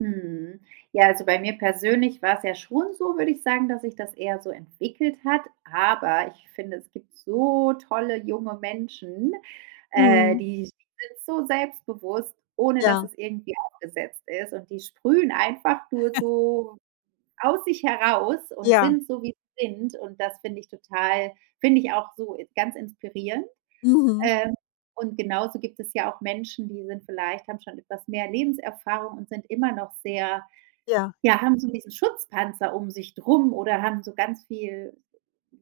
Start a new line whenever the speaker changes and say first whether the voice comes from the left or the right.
right: Mhm. Ja, also bei mir persönlich war's ja schon so, würde ich sagen, dass sich das eher so entwickelt hat. Aber ich finde, es gibt so tolle junge Menschen, äh,
left: Mhm.
right: die sind so selbstbewusst, ohne dass
left: Ja.
right: es irgendwie aufgesetzt ist und die sprühen einfach nur so aus sich heraus und
left: Ja.
right: sind so, wie sie sind und das finde ich total finde ich auch so, äh, ganz inspirierend.
left: Mhm.
right: Ähm, und genauso gibt es ja auch Menschen, die sind vielleicht haben schon etwas mehr Lebenserfahrung und sind immer noch sehr
left: Ja.
right: ja, haben so diesen Schutzpanzer um sich drum oder haben so ganz viel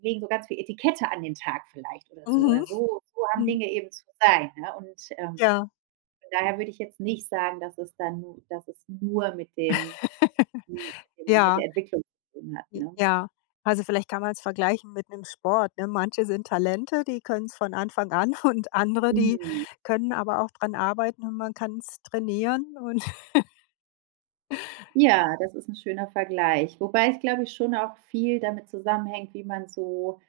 right: legen so ganz viel Etikette an den Tag vielleicht oder so oder
left: Mhm.
right: so so haben
left: Mhm.
right: Dinge eben zu sein, ne? Und, ähm,
left: Ja.
right: von daher würde ich jetzt nicht sagen, dass es dann nu dass es nur mit dem hm, mit dem mit
left: Ja.
right: der Entwicklung zu tun hat,
left: J
right: ne?
left: Ja. Also, vielleicht kann man's vergleichen mit 'nem Sport, ne? Manche sind Talente, die können es von Anfang an und andere, die
right: Mhm.
left: können aber auch dran arbeiten und man kann es trainieren. Und
right: Ja, das ist 'n schöner Vergleich. Wobei ich glaube ich, schon auch viel damit zusammenhängt, wie man so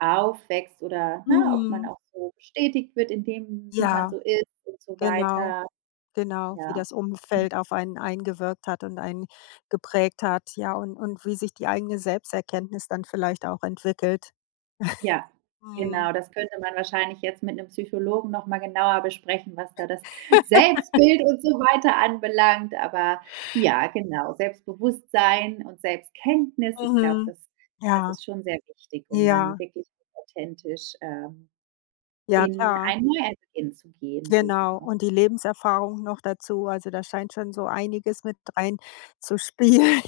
right: aufwächst oder, ne, ob man
left: Mhm.
right: auch so bestätigt wird in dem, wie man
left: Ja.
right: so ist und so
left: Genau,
right: weiter.
left: genau, wie
right: Ja.
left: das
right: Mhm.
left: Umfeld auf einen eingewirkt hat und einen geprägt hat, ja, und und wie sich die eigene Selbsterkenntnis dann vielleicht auch entwickelt.
right: Ja,
left: Mhm.
right: genau das könnte man wahrscheinlich jetzt mit 'nem Psychologen noch mal genauer besprechen, was da das Selbstbild und so weiter anbelangt. Aber ja, genau Selbstbewusstsein und Selbstkenntnis, ich glaube,
left: Mhm.
right: das das
left: Ja,
right: ist schon sehr wichtig, um dann
left: ja.
right: wirklich authentisch, äh,
left: Ja,
right: in
left: klar.
right: einen [unintelligible] zu gehen. So,
left: Genau.
right: ne?
left: Und die Lebenserfahrung noch dazu. Also, da scheint schon so einiges mit reinzuspielen.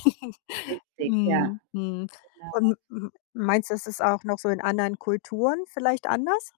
right: Richtig, ja.
left: Mhm. Mhm.
right: Genau.
left: Und m meinst du, es ist auch noch so in anderen Kulturen vielleicht anders?